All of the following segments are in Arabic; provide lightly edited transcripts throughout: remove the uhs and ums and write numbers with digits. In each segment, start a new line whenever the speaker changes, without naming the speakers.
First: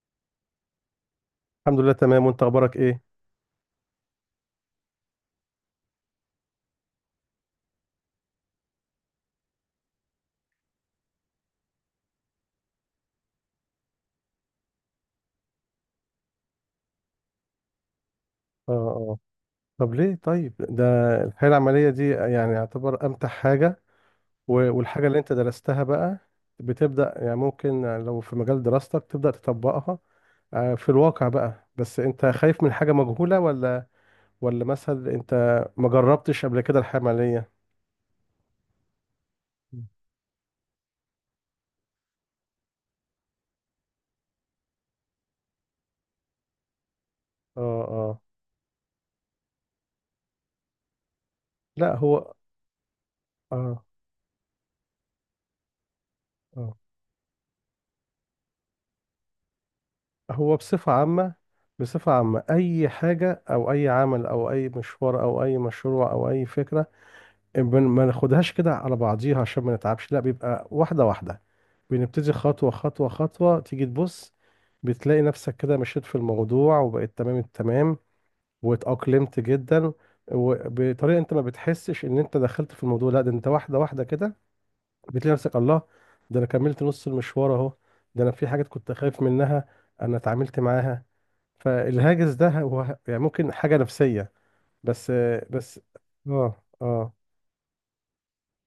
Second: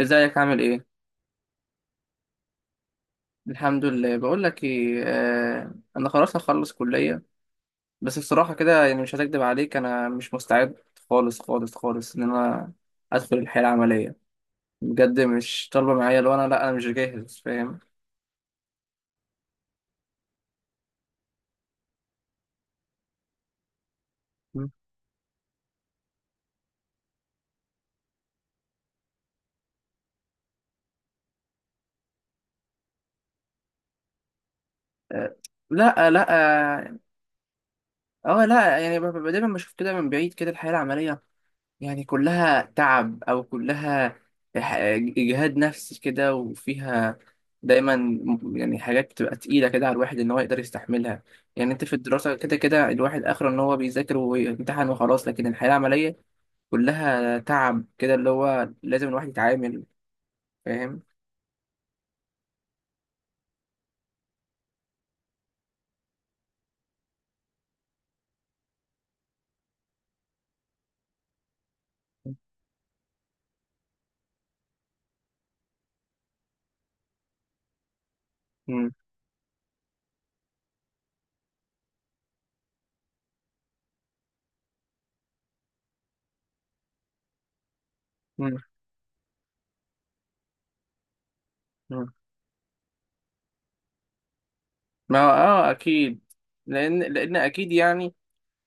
ازيك، عامل ايه؟
الحمد لله تمام، وانت اخبارك ايه؟
الحمد لله. بقول لك ايه، انا خلاص هخلص كليه. بس بصراحه كده، يعني مش هكدب عليك، انا مش مستعد خالص خالص خالص ان انا ادخل الحياه العمليه. بجد مش طالبه معايا. لو انا، لا انا مش جاهز، فاهم؟
اه اه. طب ليه طيب؟ ده الحياة العملية دي يعني يعتبر امتع حاجة،
مم.
والحاجة اللي انت درستها بقى بتبدأ، يعني ممكن لو في مجال دراستك تبدأ تطبقها. في الواقع بقى، بس انت خايف من حاجة مجهولة، ولا ولا مثلا
آه.
انت ما
لا، لا.
جربتش قبل كده
اه.
الحياة العملية؟
لا، يعني دايما بشوف كده من بعيد كده الحياه العمليه، يعني كلها تعب، أو كلها ح- إجهاد نفسي كده، وفيها
اه
دايما
اه.
يعني حاجات بتبقى تقيلة كده على الواحد إن هو يقدر يستحملها. يعني أنت في
لا
الدراسة
هو،
كده كده الواحد آخره إن هو
اه
بيذاكر ويمتحن وخلاص، لكن الحياة العملية
اه.
كلها تعب كده اللي هو لازم الواحد يتعامل،
هو بصفة
فاهم؟
عامة، أي حاجة أو أي عمل أو أي مشوار أو أي مشروع أو أي فكرة، ما ناخدهاش كده على بعضيها عشان ما نتعبش، لا بيبقى واحدة واحدة، بنبتدي خطوة خطوة خطوة، تيجي تبص بتلاقي نفسك كده مشيت في الموضوع وبقيت تمام التمام
مم.
واتأقلمت جدا، وبطريقة انت ما بتحسش ان انت دخلت في الموضوع، لا ده انت واحدة واحدة كده بتلاقي نفسك. الله، ده انا كملت نص المشوار اهو، ده انا في
مم.
حاجات كنت خايف منها انا اتعاملت معاها.
مم.
فالهاجس ده هو يعني ممكن حاجة نفسية بس
ما هو آه،
بس
أكيد.
اه
لأن
اه
لأن أكيد، يعني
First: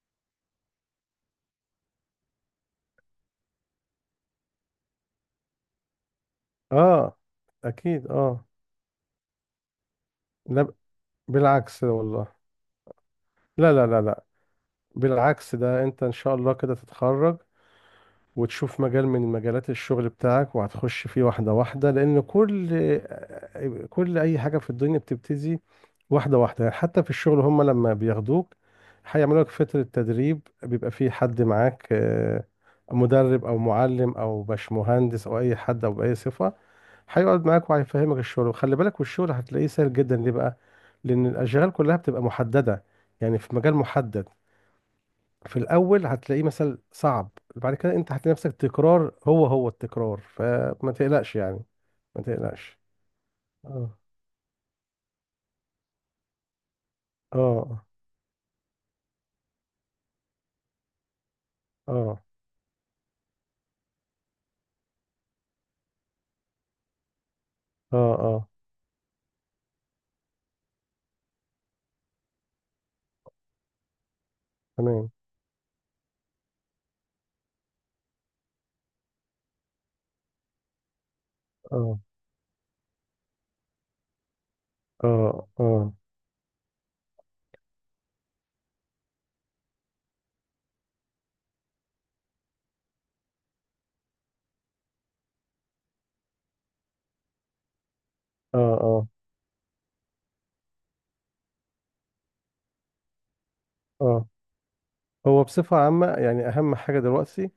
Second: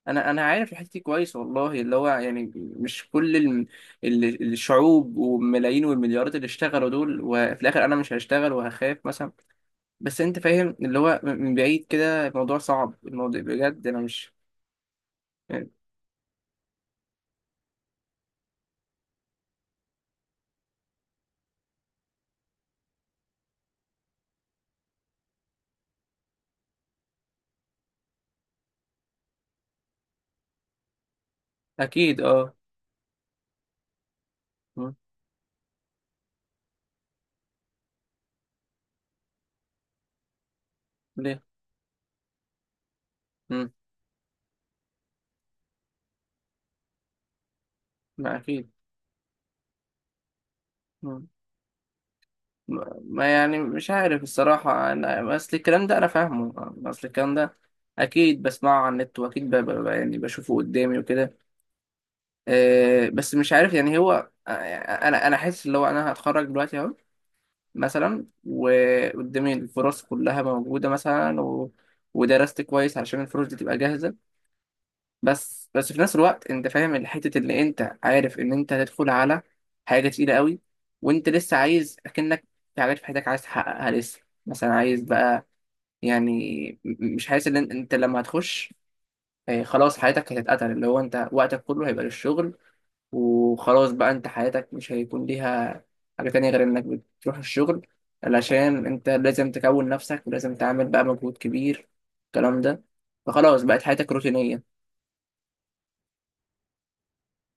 انا عارف الحته دي كويس والله، اللي هو يعني مش كل الشعوب والملايين والمليارات اللي اشتغلوا
اه،
دول، وفي الاخر انا
اكيد
مش
اه.
هشتغل وهخاف مثلا؟ بس انت
لا
فاهم اللي هو، من
بالعكس
بعيد كده
والله،
الموضوع صعب، الموضوع
لا
بجد
لا
انا
لا لا،
مش
بالعكس
يعني.
ده انت ان شاء الله كده تتخرج وتشوف مجال من مجالات الشغل بتاعك وهتخش فيه واحدة واحدة، لان كل اي حاجة في الدنيا بتبتدي واحدة واحدة. يعني حتى في الشغل، هم لما بياخدوك هيعملوا لك فترة تدريب، بيبقى فيه حد معاك،
اكيد. اه.
مدرب او معلم او
مم.
باشمهندس او اي حد او باي صفة، هيقعد معاك وهيفهمك الشغل، وخلي بالك، والشغل هتلاقيه سهل جدا. ليه بقى؟ لان
ليه؟
الاشغال كلها بتبقى محدده، يعني في
مم.
مجال محدد. في الاول هتلاقيه مثلا صعب، بعد كده انت هتلاقي
ما
نفسك
اكيد.
تكرار، هو هو التكرار، فما
مم.
تقلقش يعني، ما تقلقش.
ما يعني، مش
اه
عارف الصراحه، انا اصل الكلام ده انا فاهمه. اصل الكلام ده
اه
اكيد بسمعه على النت، واكيد يعني بشوفه قدامي وكده.
اه
بس مش عارف، يعني هو، يعني انا حاسس اللي هو انا هتخرج دلوقتي اهو
اه
مثلا،
اه،
وقدامي الفرص كلها موجوده مثلا، و... ودرست كويس علشان الفرص دي تبقى جاهزه.
تمام،
بس في نفس الوقت انت فاهم الحته، اللي انت عارف ان انت هتدخل على حاجه تقيله قوي، وانت لسه عايز
اه
اكنك في حاجات في حياتك عايز تحققها لسه. مثلا عايز بقى
اه اه
يعني، مش حاسس ان انت لما هتخش، خلاص حياتك هتتقتل، اللي هو انت وقتك كله هيبقى للشغل، وخلاص بقى انت حياتك مش هيكون ليها حاجة تانية غير انك بتروح الشغل،
اه
علشان
اه
انت لازم تكون نفسك، ولازم تعمل بقى مجهود كبير، الكلام ده، فخلاص بقت حياتك
اه.
روتينية.
هو بصفة عامة يعني أهم حاجة دلوقتي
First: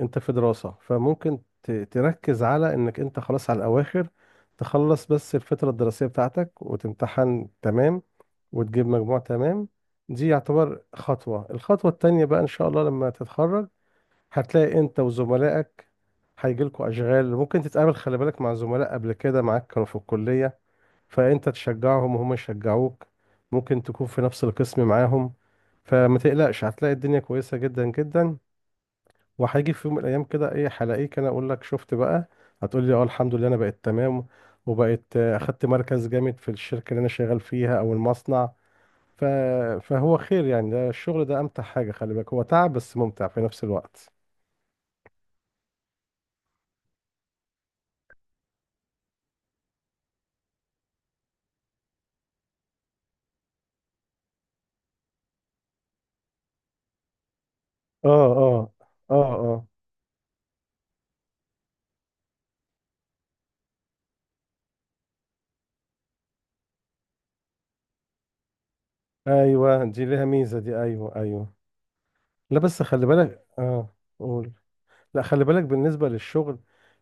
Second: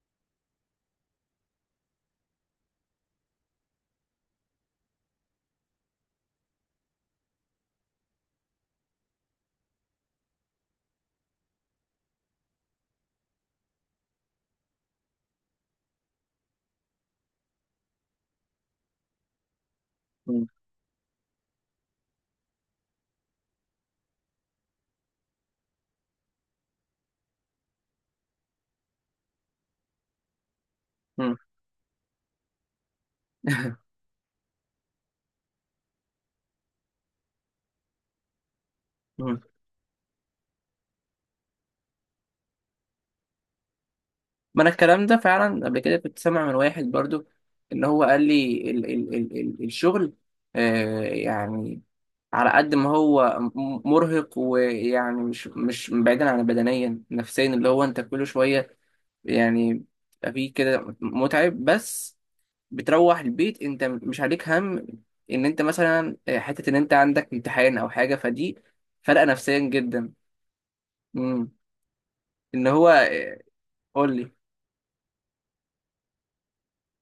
انت في دراسة، فممكن تركز على انك انت خلاص على الاواخر، تخلص بس الفترة الدراسية بتاعتك وتمتحن تمام وتجيب مجموع تمام. دي يعتبر خطوة. الخطوة التانية بقى ان شاء الله لما تتخرج، هتلاقي انت وزملائك هيجيلكوا اشغال، ممكن تتقابل خلي بالك مع زملاء قبل كده معاك كانوا في
مم.
الكلية، فانت تشجعهم وهم يشجعوك، ممكن تكون في نفس القسم معاهم. فما تقلقش، هتلاقي الدنيا كويسة جدا جدا، وهيجي في يوم من الايام كده، ايه، هلاقيك انا
مم.
اقول لك شفت بقى، هتقول لي اه الحمد لله انا بقيت تمام، وبقيت اخدت مركز جامد في الشركه اللي انا شغال فيها او المصنع. ف...
مم.
فهو خير يعني. ده الشغل ده امتع حاجه، خلي بالك، هو تعب بس ممتع في نفس الوقت.
ما انا الكلام ده فعلا قبل كده كنت سامع من واحد برضو، ان هو قال لي ال الشغل، يعني على قد ما هو مرهق، ويعني مش بعيدا عن بدنيا نفسيا، اللي هو انت
اه
كل
اه
شوية
اه اه،
يعني بيبقى فيه كده متعب، بس بتروح البيت انت مش عليك هم ان انت مثلا، حتة ان انت عندك امتحان او حاجة. فدي فرقة نفسيا
ايوه دي
جدا.
ليها ميزه دي، ايوه
مم.
ايوه. لا
ان
بس
هو،
خلي بالك، اه،
قول لي.
قول. لا خلي بالك، بالنسبة للشغل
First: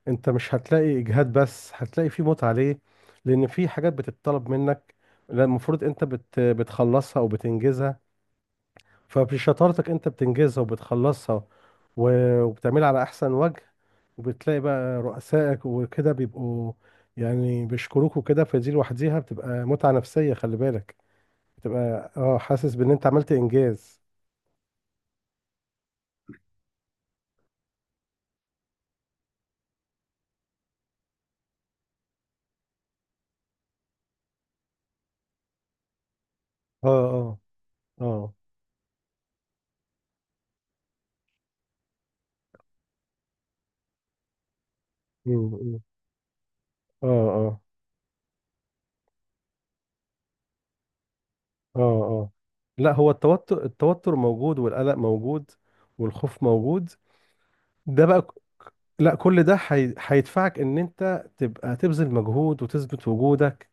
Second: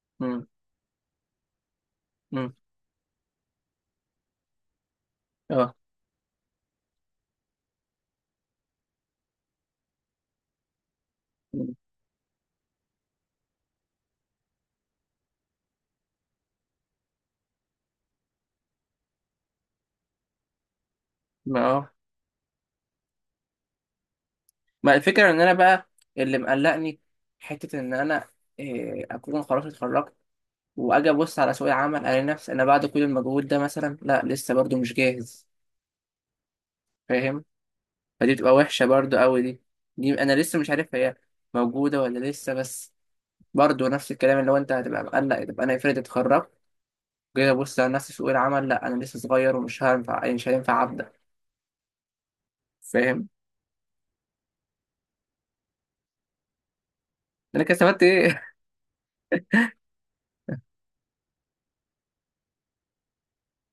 انت
مم.
مش هتلاقي اجهاد، بس هتلاقي فيه متعة.
مم.
ليه؟ لان في حاجات بتتطلب منك، لا
اه.
المفروض انت بتخلصها او بتنجزها، فبشطارتك انت بتنجزها وبتخلصها
مم.
وبتعملها على احسن وجه، وبتلاقي بقى رؤسائك وكده بيبقوا يعني بيشكروك وكده، فدي لوحديها بتبقى متعة نفسية، خلي بالك،
ما اه،
بتبقى حاسس بان انت عملت انجاز.
ما الفكرة، ان انا بقى اللي مقلقني، حتة ان انا، إيه، اكون خلاص اتخرجت، واجي ابص على سوق العمل الاقي نفسي انا بعد كل المجهود ده مثلا، لا لسه برضو مش جاهز،
اه اه
فاهم؟ فدي
اه،
بتبقى وحشة برضو قوي دي. دي أنا لسه مش عارف هي موجودة ولا لسه، بس برضو نفس الكلام، اللي هو أنت هتبقى
مم،
مقلق. طب أنا
مم.
افرض اتخرجت، جاي
اه
أبص على نفسي في سوق العمل، لأ أنا لسه صغير ومش هينفع، مش هينفع أبدأ،
اه اه. لا هو
فاهم؟
التوتر، موجود، والقلق موجود، والخوف موجود.
أنا كده استفدت
ده بقى
إيه؟
لا كل ده هيدفعك ان انت تبقى تبذل مجهود وتثبت وجودك،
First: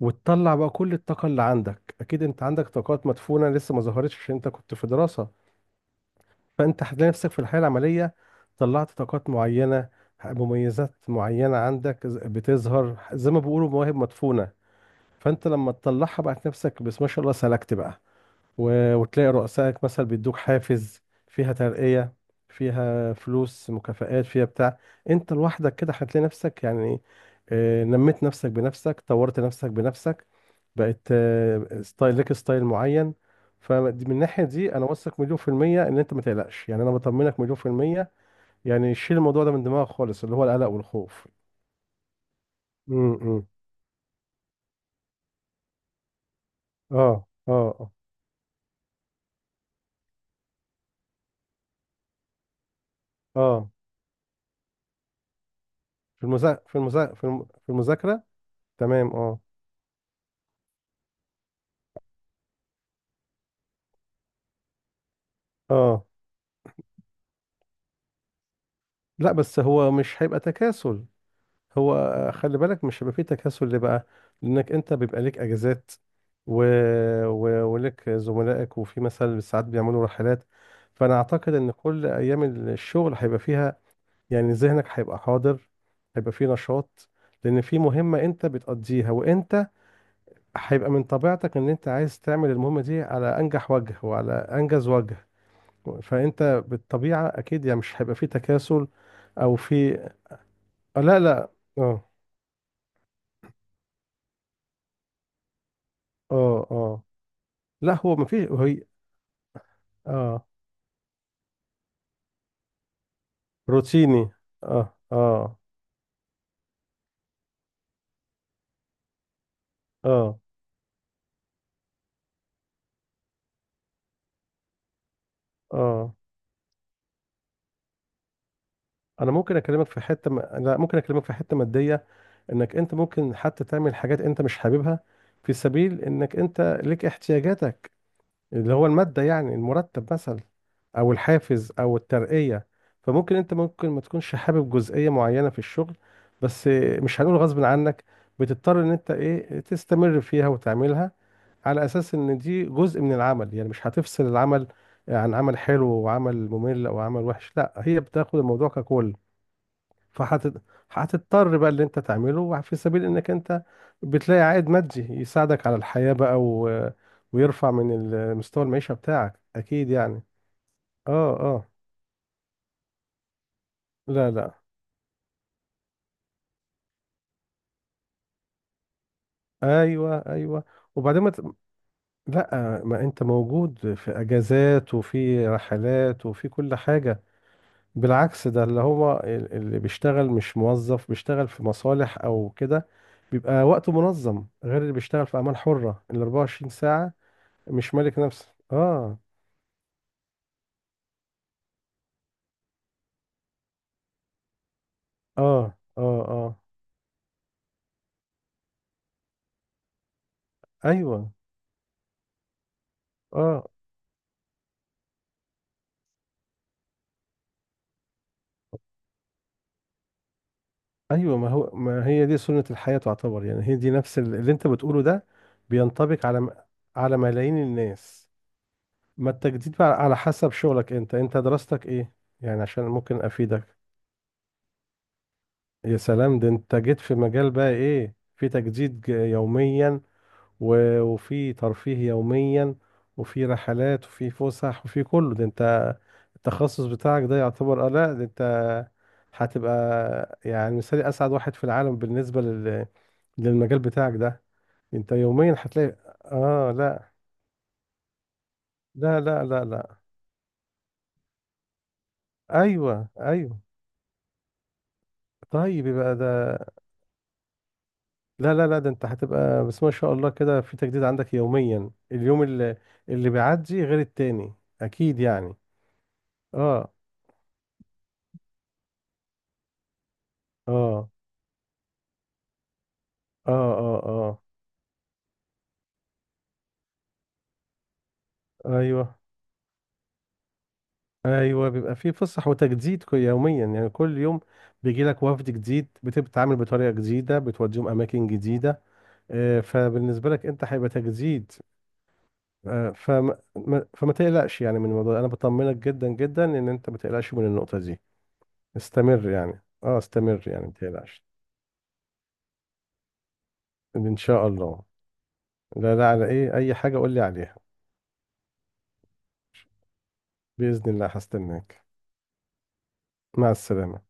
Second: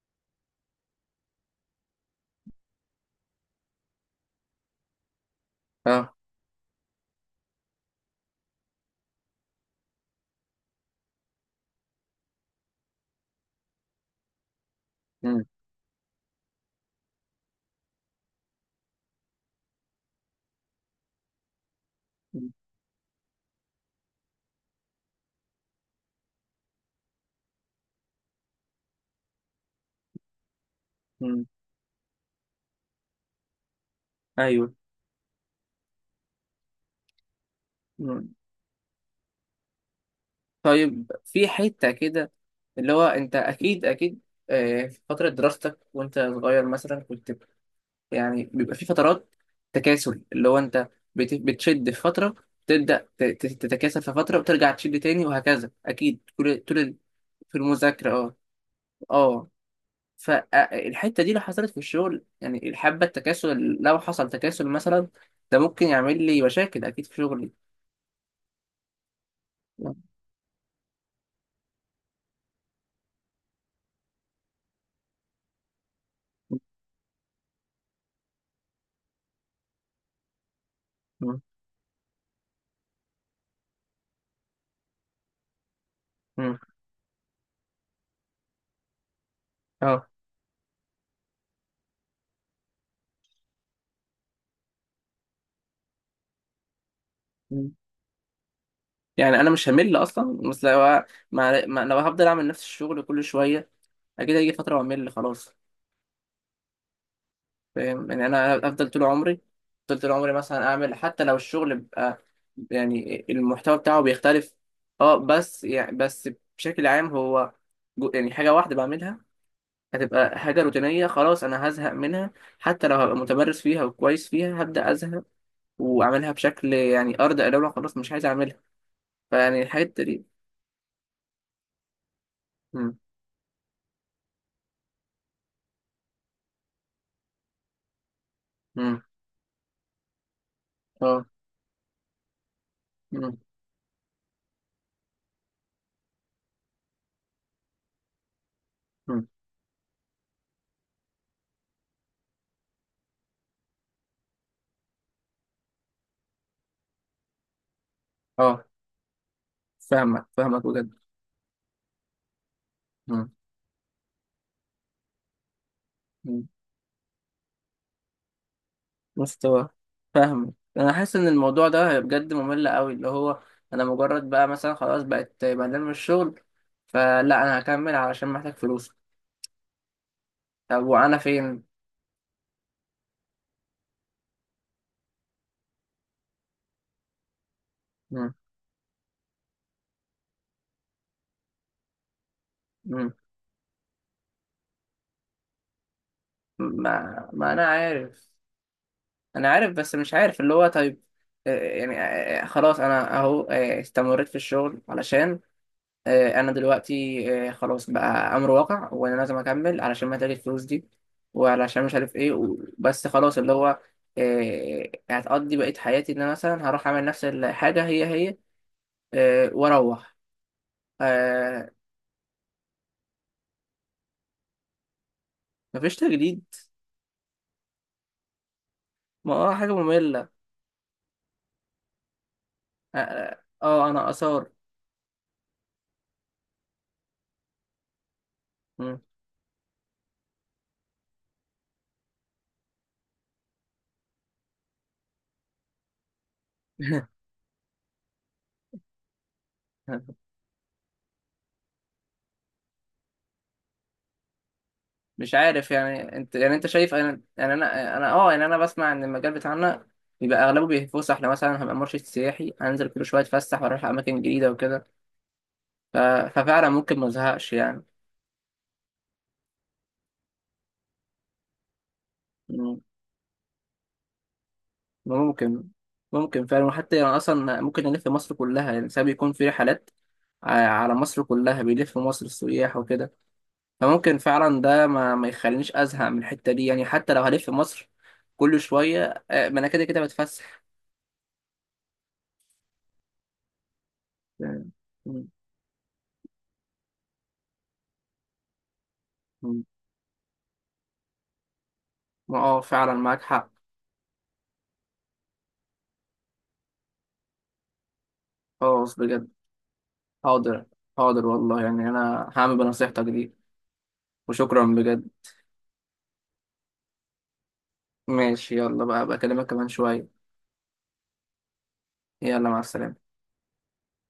وتطلع بقى كل الطاقة اللي عندك. اكيد انت عندك طاقات مدفونة لسه ما ظهرتش عشان انت كنت في دراسة،
أه.
فانت هتلاقي نفسك في الحياة العملية طلعت طاقات معينة، مميزات معينة عندك بتظهر زي ما بيقولوا مواهب مدفونة.
أمم،
فانت لما تطلعها بقى نفسك، بس ما شاء الله سلكت بقى، وتلاقي رؤسائك مثلا بيدوك حافز، فيها ترقية، فيها فلوس، مكافآت، فيها بتاع. انت لوحدك كده هتلاقي نفسك يعني، نميت نفسك بنفسك، طورت نفسك بنفسك، بقت
أمم،
ستايل لك، ستايل معين. فمن الناحية
أيوه.
دي أنا واثق مليون في المية إن أنت ما تقلقش، يعني أنا بطمنك مليون في المية،
أمم.
يعني شيل الموضوع ده من دماغك خالص، اللي هو القلق
طيب
والخوف.
في حتة كده، اللي هو أنت
امم،
أكيد أكيد، في فترة دراستك وأنت صغير
اه
مثلا كنت
اه اه.
يعني بيبقى في فترات تكاسل، اللي هو انت بتشد في فتره، تبدا
آه.
تتكاسل في فتره، وترجع تشد تاني وهكذا اكيد،
في
طول طول في المذاكره،
المذاكرة.
اه.
تمام، اه
اه. فالحته دي لو حصلت في الشغل، يعني الحبه، التكاسل لو حصل تكاسل مثلا، ده ممكن
اه.
يعمل لي مشاكل اكيد في شغلي.
لا بس هو
مم.
مش هيبقى تكاسل، هو خلي بالك مش هيبقى فيه تكاسل. ليه بقى؟ لانك انت بيبقى ليك اجازات، و... ولك زملائك، وفي مثلا ساعات بيعملوا رحلات. فانا اعتقد ان كل ايام الشغل هيبقى فيها، يعني ذهنك هيبقى حاضر، هيبقى فيه
مم.
نشاط، لان في مهمة انت بتقضيها، وانت
اه.
هيبقى من طبيعتك ان انت عايز تعمل المهمة دي على انجح وجه وعلى انجز وجه، فانت بالطبيعة اكيد
مم.
يعني مش هيبقى فيه تكاسل.
يعني انا
او
مش همل
في،
اصلا، بس لو
لا لا.
لو
اه
هفضل اعمل نفس الشغل كل شويه، اكيد هيجي فتره واعمل خلاص،
اه اه. لا
فاهم؟
هو
يعني
مفيش
انا
هي.
افضل طول عمري افضل طول عمري
اه،
مثلا اعمل، حتى لو الشغل بقى يعني المحتوى بتاعه
روتيني،
بيختلف.
اه
اه،
اه
بس يعني، بشكل عام هو، يعني حاجة واحدة بعملها هتبقى
اه
حاجة روتينية، خلاص انا هزهق منها، حتى لو هبقى متمرس فيها وكويس فيها هبدأ ازهق،
اه.
واعملها بشكل يعني ارض، لو خلاص مش عايز اعملها.
انا ممكن
فيعني
اكلمك في
الحتة دي.
حته م... لا ممكن اكلمك في حته ماديه، انك انت
مم.
ممكن حتى تعمل حاجات انت مش حاببها في سبيل انك انت ليك احتياجاتك، اللي هو
مم.
المادة، يعني المرتب مثلا، أو
اه.
الحافز أو الترقية. فممكن
مم.
أنت ممكن ما تكونش حابب جزئية معينة في الشغل، بس، مش هنقول غصب عنك، بتضطر إن أنت
مم.
تستمر فيها وتعملها، على أساس إن دي جزء من العمل. يعني مش هتفصل العمل عن عمل حلو وعمل ممل أو عمل وحش، لا هي بتاخد
اه.
الموضوع ككل.
فاهمك
فهتض...
فاهمك بجد.
هتضطر بقى اللي انت تعمله في سبيل انك
مم.
انت بتلاقي عائد مادي يساعدك على الحياة بقى،
مم.
ويرفع من مستوى المعيشة بتاعك،
مستوى.
اكيد يعني.
فاهمك، انا حاسس ان
اه
الموضوع
اه،
ده بجد ممل قوي، اللي هو انا مجرد
لا
بقى
لا،
مثلا خلاص بقت بعدين من الشغل، فلا انا هكمل علشان محتاج فلوس.
ايوه ايوه.
طب وانا
وبعدين ما ت...
فين؟
لا ما انت موجود في اجازات وفي رحلات وفي كل حاجة.
مم.
بالعكس، ده اللي هو اللي بيشتغل مش موظف بيشتغل في مصالح او كده
مم.
بيبقى وقته منظم، غير اللي بيشتغل في اعمال حرة ال 24 ساعة،
ما انا
مش مالك
عارف.
نفسه، اه.
انا عارف، بس مش عارف اللي هو، طيب آه، يعني خلاص انا اهو، استمريت في الشغل علشان،
اه اه
انا
اه،
دلوقتي خلاص بقى امر واقع، وانا لازم اكمل علشان محتاج الفلوس دي،
ايوه
وعلشان مش عارف ايه بس خلاص اللي
اه.
هو، هتقضي بقية حياتي ان انا مثلا هروح اعمل نفس الحاجة هي هي، واروح،
ايوه ما هو
آه،
ما هي دي سنة الحياة تعتبر، يعني هي دي نفس اللي انت بتقوله ده
مفيش
بينطبق على
تجديد.
على ملايين الناس. ما
ما اه، حاجة
التجديد بقى على
مملة.
حسب شغلك انت، انت دراستك ايه؟ يعني عشان
اه،
ممكن افيدك.
انا اثار.
يا سلام، ده انت جيت في مجال بقى، ايه، في
مم.
تجديد يوميا، وفي ترفيه يوميا، وفي رحلات وفي فسح وفي كله ده. انت التخصص بتاعك ده يعتبر، لا ده انت هتبقى يعني مثالي، اسعد واحد في العالم بالنسبة للمجال بتاعك ده. انت
مش
يوميا
عارف،
هتلاقي،
يعني انت، يعني انت
اه،
شايف،
لا
انا يعني انا اه، يعني انا بسمع ان
لا
المجال
لا لا
بتاعنا
لا،
بيبقى اغلبه بيتفسح، احنا مثلا هبقى مرشد سياحي انزل كل
ايوه
شويه
ايوه.
اتفسح واروح اماكن جديده وكده.
طيب
ف-
يبقى ده،
ففعلا ممكن ما ازهقش يعني.
لا لا لا ده انت هتبقى بس ما شاء الله كده في تجديد عندك يوميا، اليوم اللي
مم.
اللي بيعدي غير التاني، اكيد يعني.
ممكن ممكن فعلا،
اه
وحتى يعني اصلا ممكن الف مصر كلها، يعني ساعات بيكون في رحلات على
اه
مصر كلها، بيلف مصر السياح وكده،
اه
فممكن
اه
فعلا ده ما يخلينيش ازهق من الحته دي، يعني حتى لو هلف مصر كل
اه، ايوه
شويه، ما انا كده كده بتفسح
ايوه. بيبقى فيه فسح وتجديد يوميا يعني كل يوم
يعني.
بيجي لك
مم.
وفد جديد، بتبقى بتتعامل بطريقه جديده، بتوديهم اماكن جديده.
مم.
فبالنسبه لك انت هيبقى تجديد.
ما اه،
آه،
فعلا معاك
فما
حق.
ما- فما تقلقش يعني من الموضوع ده. انا بطمنك جدا جدا ان انت ما تقلقش من النقطه دي.
خلاص بجد.
استمر يعني، اه، استمر
حاضر.
يعني ما تقلقش.
حاضر والله، يعني انا هعمل بنصيحتك دي،
ان شاء
وشكرا
الله.
بجد.
لا لا، على ايه، اي حاجه قول لي عليها.
ماشي، يلا بقى، بكلمك كمان شويه.
باذن الله هستناك.
يلا، مع السلامه.
مع السلامه.